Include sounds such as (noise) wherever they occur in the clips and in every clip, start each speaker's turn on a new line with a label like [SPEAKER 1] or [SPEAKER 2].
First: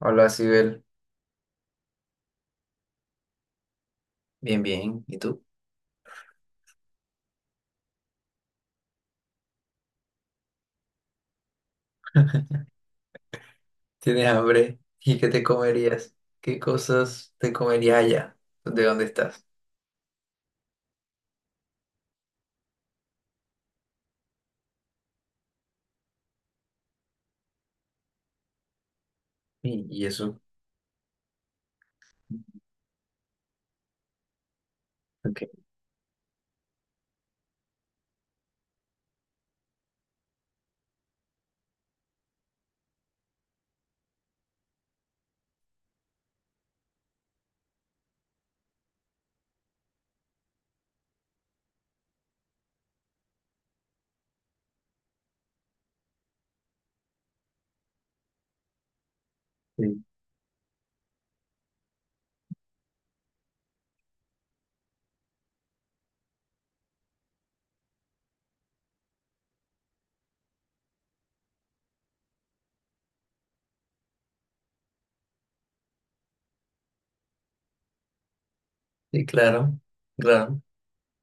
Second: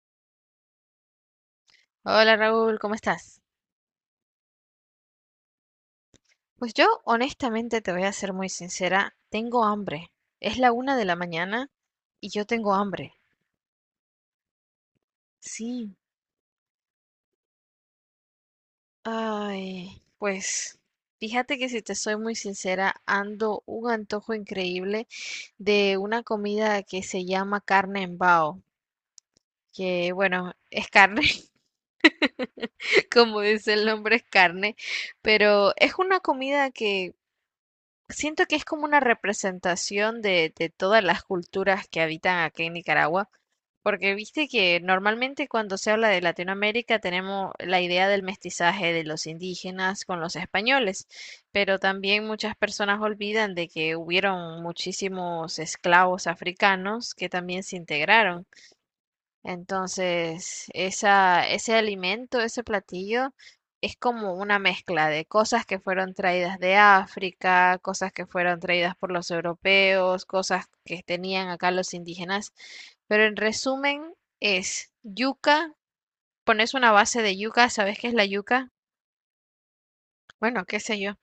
[SPEAKER 1] Hola, Sibel.
[SPEAKER 2] Hola Raúl, ¿cómo estás?
[SPEAKER 1] Bien, bien. ¿Y tú?
[SPEAKER 2] Pues yo honestamente te voy a ser muy sincera, tengo hambre. Es la una de la mañana y yo
[SPEAKER 1] (laughs)
[SPEAKER 2] tengo hambre.
[SPEAKER 1] ¿Tienes hambre? ¿Y qué te
[SPEAKER 2] Sí.
[SPEAKER 1] comerías? ¿Qué cosas te comerías allá? ¿De dónde estás?
[SPEAKER 2] Ay, pues fíjate que si te soy muy sincera, ando un antojo increíble de una comida que se llama carne en bao,
[SPEAKER 1] Y
[SPEAKER 2] que
[SPEAKER 1] eso.
[SPEAKER 2] bueno, es carne, (laughs) como dice el nombre, es carne,
[SPEAKER 1] Ok.
[SPEAKER 2] pero es una comida que. Siento que es como una representación de todas las culturas que habitan aquí en Nicaragua, porque viste que normalmente cuando se habla de Latinoamérica tenemos la idea del mestizaje de los indígenas con los españoles, pero también muchas personas olvidan de que hubieron muchísimos esclavos africanos que también se integraron.
[SPEAKER 1] Sí,
[SPEAKER 2] Entonces, ese alimento, ese platillo, es como una mezcla de cosas que fueron traídas de África, cosas que fueron traídas por los europeos, cosas que tenían acá los indígenas. Pero en resumen, es yuca, pones una base de yuca, ¿sabes qué es la yuca?
[SPEAKER 1] sí, claro, claro.
[SPEAKER 2] Bueno, qué sé yo.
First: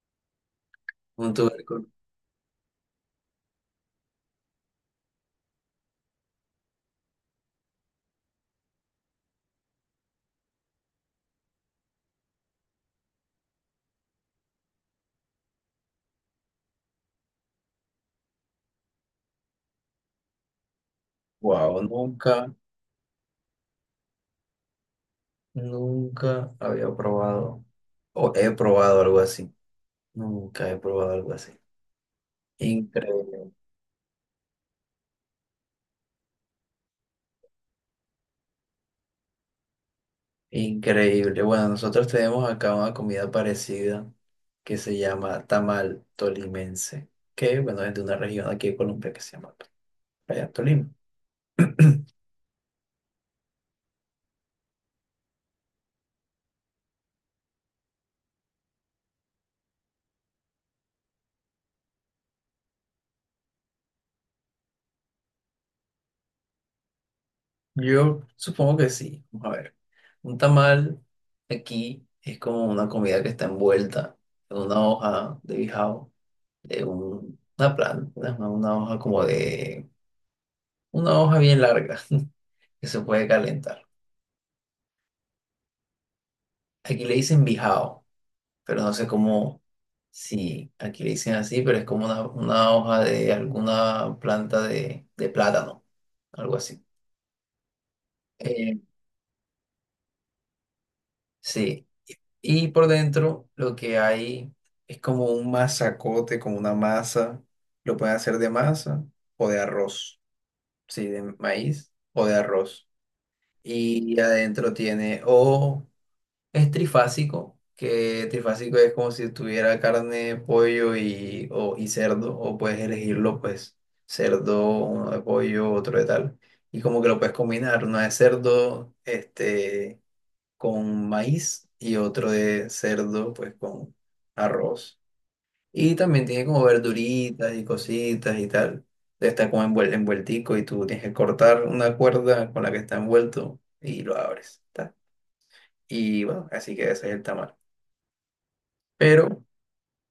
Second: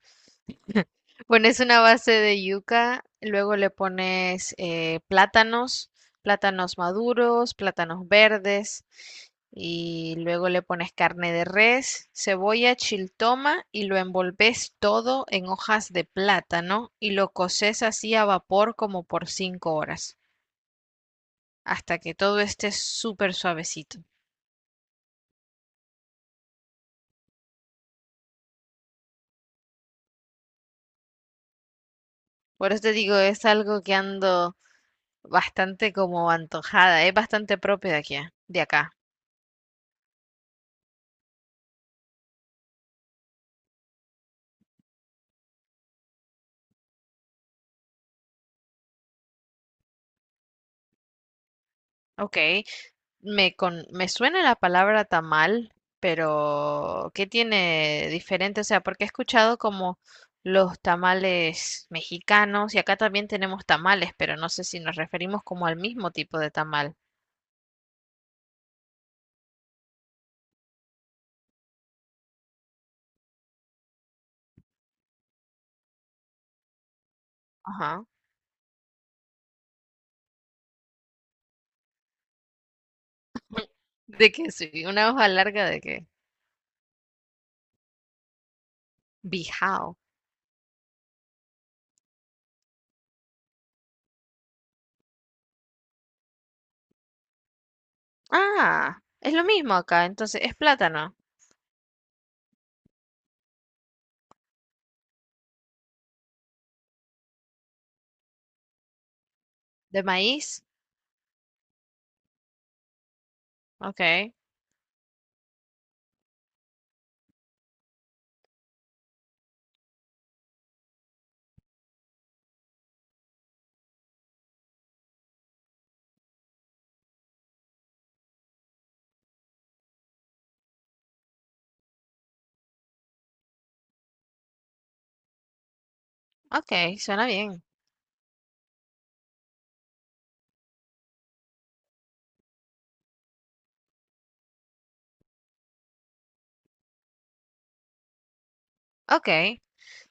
[SPEAKER 1] Un
[SPEAKER 2] Pones una
[SPEAKER 1] tubérculo.
[SPEAKER 2] base de yuca, luego le pones plátanos, plátanos maduros, plátanos verdes, y luego le pones carne de res, cebolla, chiltoma y lo envolves todo en hojas de plátano y lo coces así a vapor como por 5 horas,
[SPEAKER 1] Wow,
[SPEAKER 2] hasta que todo
[SPEAKER 1] nunca,
[SPEAKER 2] esté súper suavecito.
[SPEAKER 1] nunca había probado o he probado algo así. Nunca he probado algo así.
[SPEAKER 2] Por eso te digo, es
[SPEAKER 1] Increíble.
[SPEAKER 2] algo que ando bastante como antojada, es bastante propio de aquí, de acá.
[SPEAKER 1] Increíble. Bueno, nosotros tenemos acá una comida parecida que se llama tamal tolimense, que bueno, es de una región aquí de Colombia que se llama Playa Tolima.
[SPEAKER 2] Ok. Me suena la palabra tamal, pero ¿qué tiene diferente? O sea, porque he escuchado como los tamales mexicanos y acá también tenemos tamales, pero no sé si nos referimos como al mismo tipo de tamal.
[SPEAKER 1] Yo supongo que sí. Vamos a ver. Un tamal aquí es como una comida que está envuelta en una hoja de bijao, de una
[SPEAKER 2] Ajá.
[SPEAKER 1] planta, una hoja como de, una hoja bien larga (laughs) que se puede calentar.
[SPEAKER 2] De que sí, una hoja larga de que
[SPEAKER 1] Aquí le dicen bijao, pero no sé cómo,
[SPEAKER 2] bijao.
[SPEAKER 1] si aquí le dicen así, pero es como una hoja de alguna planta de plátano, algo así. Eh,
[SPEAKER 2] Ah, es lo mismo acá, entonces es plátano
[SPEAKER 1] sí, y por dentro lo que hay es como un masacote, como una masa, lo pueden hacer de masa o de
[SPEAKER 2] de
[SPEAKER 1] arroz,
[SPEAKER 2] maíz.
[SPEAKER 1] sí, de maíz o de arroz. Y
[SPEAKER 2] Ok,
[SPEAKER 1] adentro tiene o es trifásico, que trifásico es como si tuviera carne, pollo y, o, y cerdo, o puedes elegirlo, pues, cerdo, uno de pollo, otro de tal. Y como que lo puedes combinar, uno de cerdo, este, con maíz y otro de cerdo, pues, con arroz. Y también tiene como
[SPEAKER 2] ok, suena
[SPEAKER 1] verduritas
[SPEAKER 2] bien.
[SPEAKER 1] y cositas y tal. Está como envueltico y tú tienes que cortar una cuerda con la que está envuelto y lo abres, ta. Y bueno, así que ese es el tamal.
[SPEAKER 2] Ok,
[SPEAKER 1] Pero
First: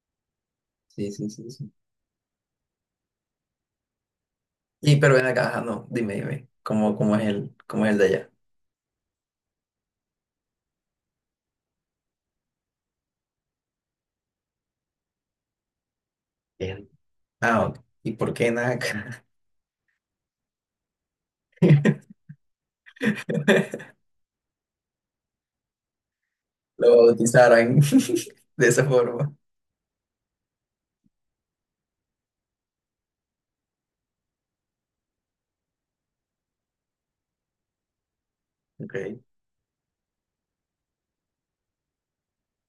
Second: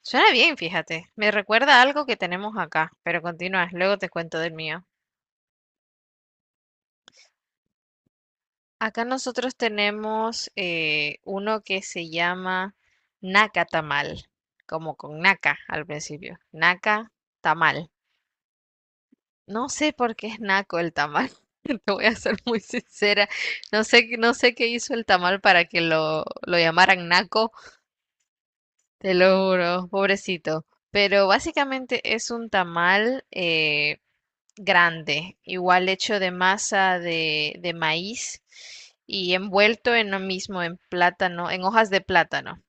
[SPEAKER 2] suena bien, fíjate.
[SPEAKER 1] sí, sí,
[SPEAKER 2] Me
[SPEAKER 1] sí, sí,
[SPEAKER 2] recuerda a algo que tenemos acá, pero continúas, luego te cuento del mío.
[SPEAKER 1] y pero ven acá, ajá, no, dime, dime, ¿cómo, cómo es el de allá?
[SPEAKER 2] Acá nosotros tenemos uno que se llama naca tamal, como con naca al principio.
[SPEAKER 1] Bien.
[SPEAKER 2] Naca
[SPEAKER 1] Ah, ok.
[SPEAKER 2] tamal.
[SPEAKER 1] ¿Y por qué en acá
[SPEAKER 2] No sé por qué es naco el tamal. (laughs) Te voy a
[SPEAKER 1] (laughs)
[SPEAKER 2] ser muy sincera. No sé, no sé qué hizo el tamal para que lo
[SPEAKER 1] lo
[SPEAKER 2] llamaran naco.
[SPEAKER 1] bautizaran (laughs) de esa
[SPEAKER 2] Te
[SPEAKER 1] forma?
[SPEAKER 2] lo juro, pobrecito. Pero básicamente es un tamal, grande, igual hecho de masa de maíz
[SPEAKER 1] Ok.
[SPEAKER 2] y envuelto en lo mismo, en plátano, en hojas de plátano.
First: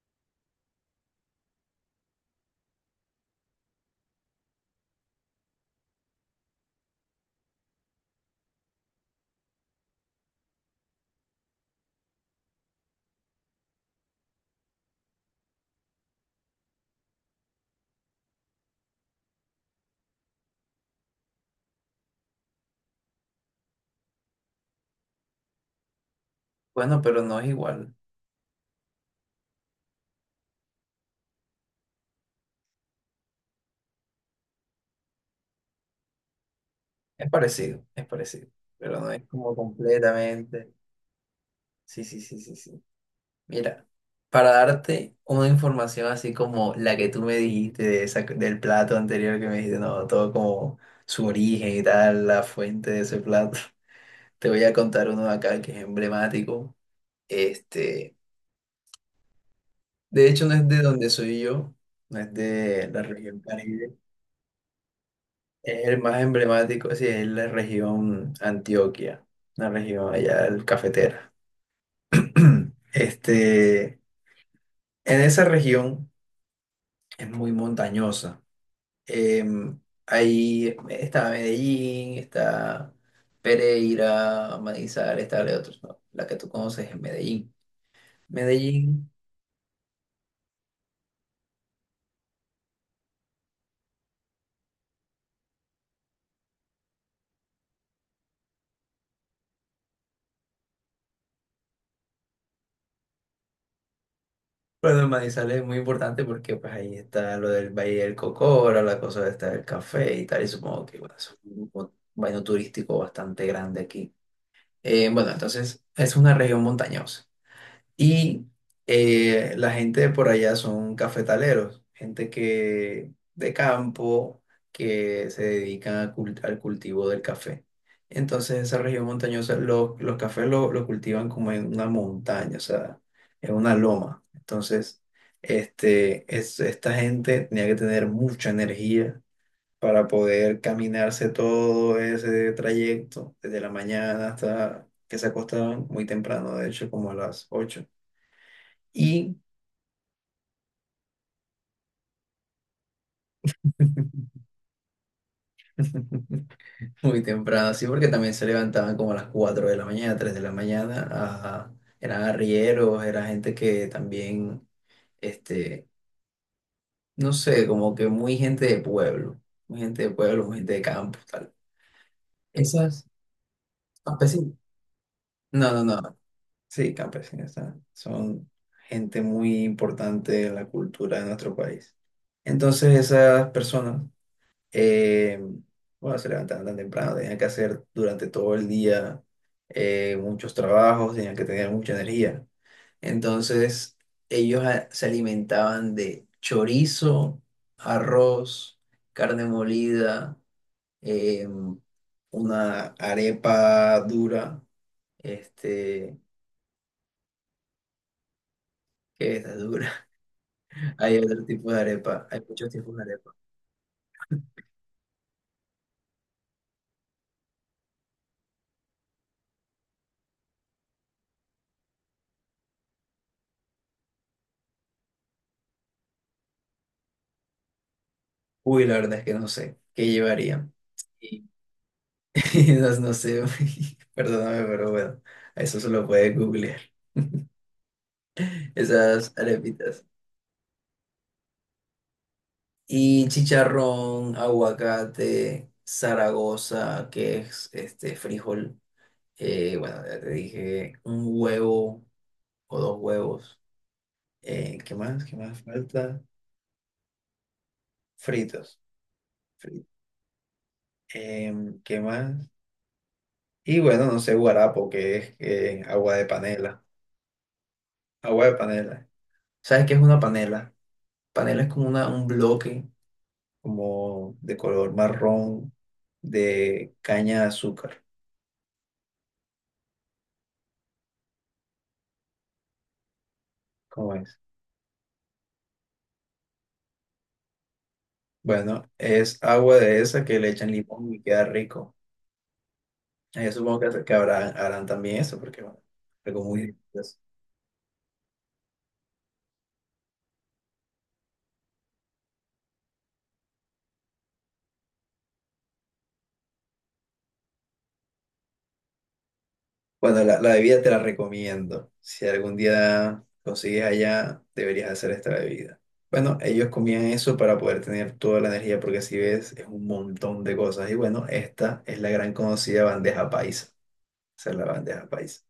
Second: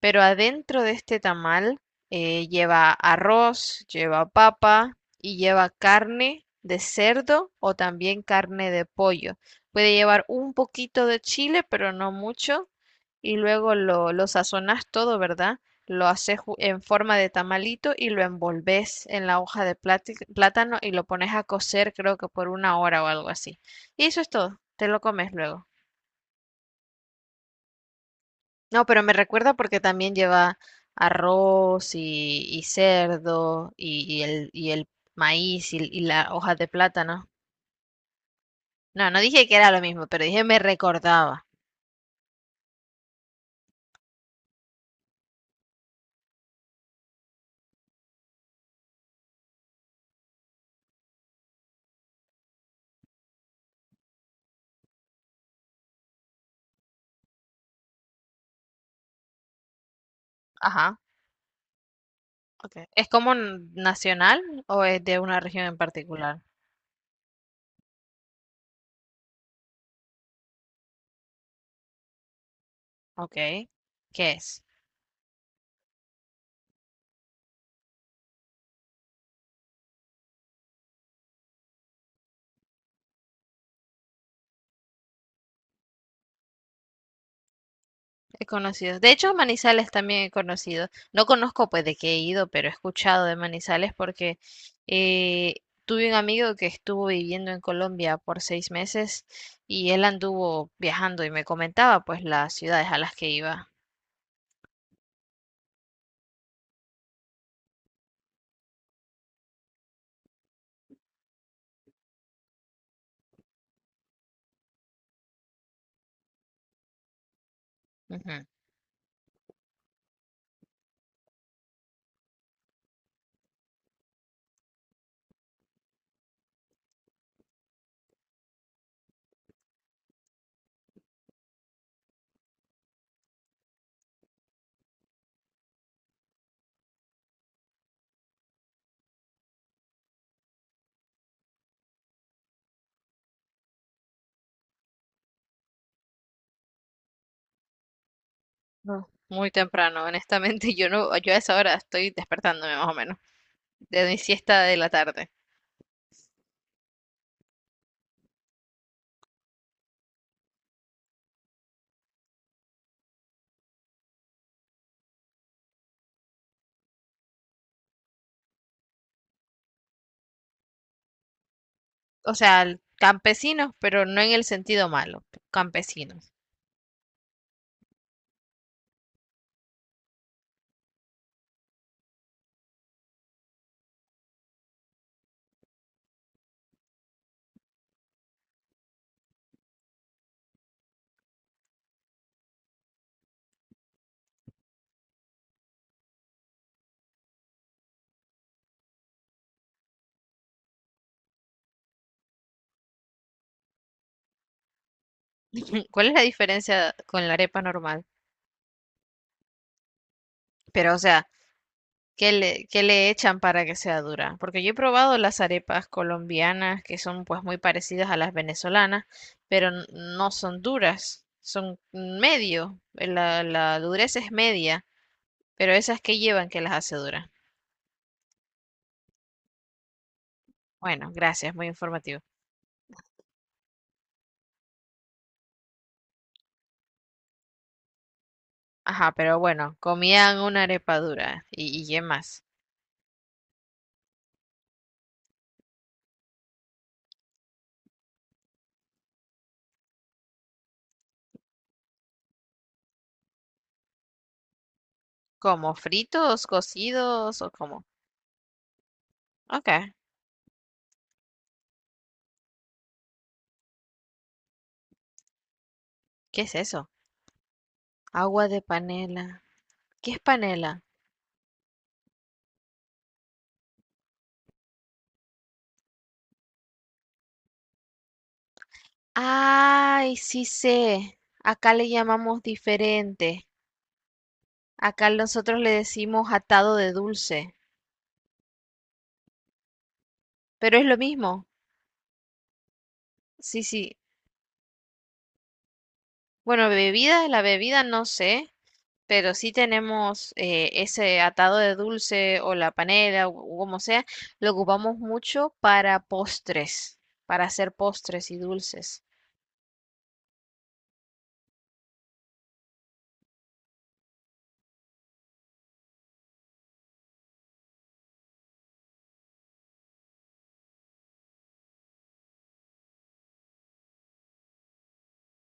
[SPEAKER 2] Pero adentro de este tamal lleva arroz, lleva papa y lleva carne de cerdo o también carne de pollo. Puede llevar un poquito de chile, pero no mucho. Y luego lo sazonas todo, ¿verdad? Lo haces en forma de tamalito y lo envolves en la hoja de plátano y lo pones a cocer, creo que por una hora o algo así. Y eso es todo. Te lo comes luego.
[SPEAKER 1] Bueno, pero no es igual.
[SPEAKER 2] No, pero me recuerda porque también lleva arroz y cerdo y el maíz y la hoja de plátano.
[SPEAKER 1] Es parecido, pero no
[SPEAKER 2] No, no
[SPEAKER 1] es
[SPEAKER 2] dije que
[SPEAKER 1] como
[SPEAKER 2] era lo mismo, pero dije me
[SPEAKER 1] completamente.
[SPEAKER 2] recordaba.
[SPEAKER 1] Sí, sí, sí, sí, sí. Mira, para darte una información así como la que tú me dijiste de esa, del plato anterior que me dijiste, no, todo como su origen y tal, la fuente de ese plato. Te voy a contar uno de acá que es emblemático. Este, de hecho, no es de
[SPEAKER 2] Ajá,
[SPEAKER 1] donde soy yo, no es
[SPEAKER 2] ok.
[SPEAKER 1] de la
[SPEAKER 2] ¿Es como
[SPEAKER 1] región Caribe.
[SPEAKER 2] nacional o es de una región en
[SPEAKER 1] Es el más
[SPEAKER 2] particular?
[SPEAKER 1] emblemático, sí, es la región Antioquia, la región allá del cafetera. (clears throat)
[SPEAKER 2] Ok.
[SPEAKER 1] Este,
[SPEAKER 2] ¿Qué es?
[SPEAKER 1] en esa región es muy montañosa. Em, ahí está Medellín, está Pereira, Manizales, está la otra, ¿no? La que tú conoces es Medellín.
[SPEAKER 2] He conocido.
[SPEAKER 1] Medellín.
[SPEAKER 2] De hecho, Manizales también he conocido. No conozco, pues, de qué he ido, pero he escuchado de Manizales porque eh, tuve un amigo que estuvo viviendo en Colombia por 6 meses y él anduvo viajando y me comentaba, pues, las ciudades a las que iba.
[SPEAKER 1] Bueno, el Manizales es muy importante porque pues ahí está lo del Valle del Cocora, la cosa está del café y tal, y supongo que bueno, es un baño turístico bastante grande aquí. Bueno, entonces es una región montañosa. Y
[SPEAKER 2] Ujú.
[SPEAKER 1] la gente de por allá son cafetaleros, gente que de campo que se dedican a al cultivo del café. Entonces, esa región montañosa, los cafés lo cultivan como en una montaña, o sea, en una loma. Entonces, este, esta gente tenía que tener mucha energía para poder caminarse todo ese trayecto, desde la mañana hasta que se acostaban muy temprano, de hecho, como a las 8
[SPEAKER 2] No,
[SPEAKER 1] y
[SPEAKER 2] muy temprano, honestamente, (laughs) yo no, yo a esa hora estoy despertándome más o menos de
[SPEAKER 1] (laughs)
[SPEAKER 2] mi siesta de la tarde.
[SPEAKER 1] muy temprano, sí, porque también se levantaban como a las 4 de la mañana, 3 de la mañana. Eran arrieros, era gente que también, este, no sé, como que muy gente de pueblo, muy gente de pueblo, muy gente de campo, tal.
[SPEAKER 2] O sea,
[SPEAKER 1] Esas
[SPEAKER 2] campesinos, pero no en el
[SPEAKER 1] campesinos.
[SPEAKER 2] sentido malo,
[SPEAKER 1] No, no, no.
[SPEAKER 2] campesinos.
[SPEAKER 1] Sí, campesinos. Ah, son gente muy importante en la cultura de nuestro país. Entonces, esas personas Eh, bueno, se levantaban tan temprano, tenían que hacer durante todo el día muchos trabajos, tenían que tener mucha energía. Entonces, ellos se alimentaban de chorizo, arroz, carne molida, eh, una arepa dura,
[SPEAKER 2] (laughs) ¿Cuál es
[SPEAKER 1] este,
[SPEAKER 2] la diferencia con la arepa normal?
[SPEAKER 1] ¿qué es la dura?
[SPEAKER 2] Pero,
[SPEAKER 1] (laughs)
[SPEAKER 2] o
[SPEAKER 1] Hay
[SPEAKER 2] sea,
[SPEAKER 1] otro tipo de arepa,
[SPEAKER 2] qué
[SPEAKER 1] hay
[SPEAKER 2] le,
[SPEAKER 1] muchos
[SPEAKER 2] que
[SPEAKER 1] tipos de
[SPEAKER 2] le
[SPEAKER 1] arepa.
[SPEAKER 2] echan para que sea dura. Porque yo he probado las arepas colombianas que son pues muy parecidas a las venezolanas, pero no son duras, son medio, la dureza es media, pero esas que llevan que las hace duras.
[SPEAKER 1] Uy, la verdad es que no sé qué llevarían.
[SPEAKER 2] Bueno, gracias, muy informativo.
[SPEAKER 1] (laughs) Esas no sé, güey. (laughs) Perdóname, pero bueno, a eso se lo puede googlear.
[SPEAKER 2] Ajá,
[SPEAKER 1] Esas
[SPEAKER 2] pero bueno,
[SPEAKER 1] arepitas.
[SPEAKER 2] comían una arepa dura y qué más.
[SPEAKER 1] Y chicharrón, aguacate, Zaragoza, que es este frijol. Bueno, ya te dije, un huevo o dos huevos. ¿Qué más? ¿Qué más
[SPEAKER 2] ¿Como
[SPEAKER 1] falta?
[SPEAKER 2] fritos, cocidos o cómo?
[SPEAKER 1] Fritos.
[SPEAKER 2] Ok,
[SPEAKER 1] Fri- ¿Qué más? Y bueno, no sé, guarapo, que es agua de
[SPEAKER 2] ¿qué es
[SPEAKER 1] panela.
[SPEAKER 2] eso?
[SPEAKER 1] Agua
[SPEAKER 2] Agua
[SPEAKER 1] de
[SPEAKER 2] de
[SPEAKER 1] panela.
[SPEAKER 2] panela.
[SPEAKER 1] ¿Sabes qué es
[SPEAKER 2] ¿Qué es
[SPEAKER 1] una panela?
[SPEAKER 2] panela?
[SPEAKER 1] Panela es como una, un bloque como de color marrón de caña de azúcar.
[SPEAKER 2] Ay, sí sé. Acá le llamamos diferente.
[SPEAKER 1] ¿Cómo es?
[SPEAKER 2] Acá nosotros le decimos atado de dulce.
[SPEAKER 1] Bueno, es agua de esa que le echan
[SPEAKER 2] Pero es lo
[SPEAKER 1] limón y queda
[SPEAKER 2] mismo.
[SPEAKER 1] rico. Ah, yo
[SPEAKER 2] Sí,
[SPEAKER 1] supongo
[SPEAKER 2] sí.
[SPEAKER 1] que habrán, harán también eso, porque bueno, algo muy
[SPEAKER 2] Bueno,
[SPEAKER 1] delicioso.
[SPEAKER 2] bebida, la bebida no sé, pero sí tenemos ese atado de dulce o la panela o como sea. Lo ocupamos mucho para postres, para hacer postres y dulces.
[SPEAKER 1] Bueno, la bebida te la recomiendo. Si algún día consigues allá, deberías hacer esta bebida. Bueno, ellos comían eso para poder tener toda la energía, porque si ves, es un montón de cosas. Y bueno, esta es la gran conocida bandeja paisa. Esa es la bandeja paisa.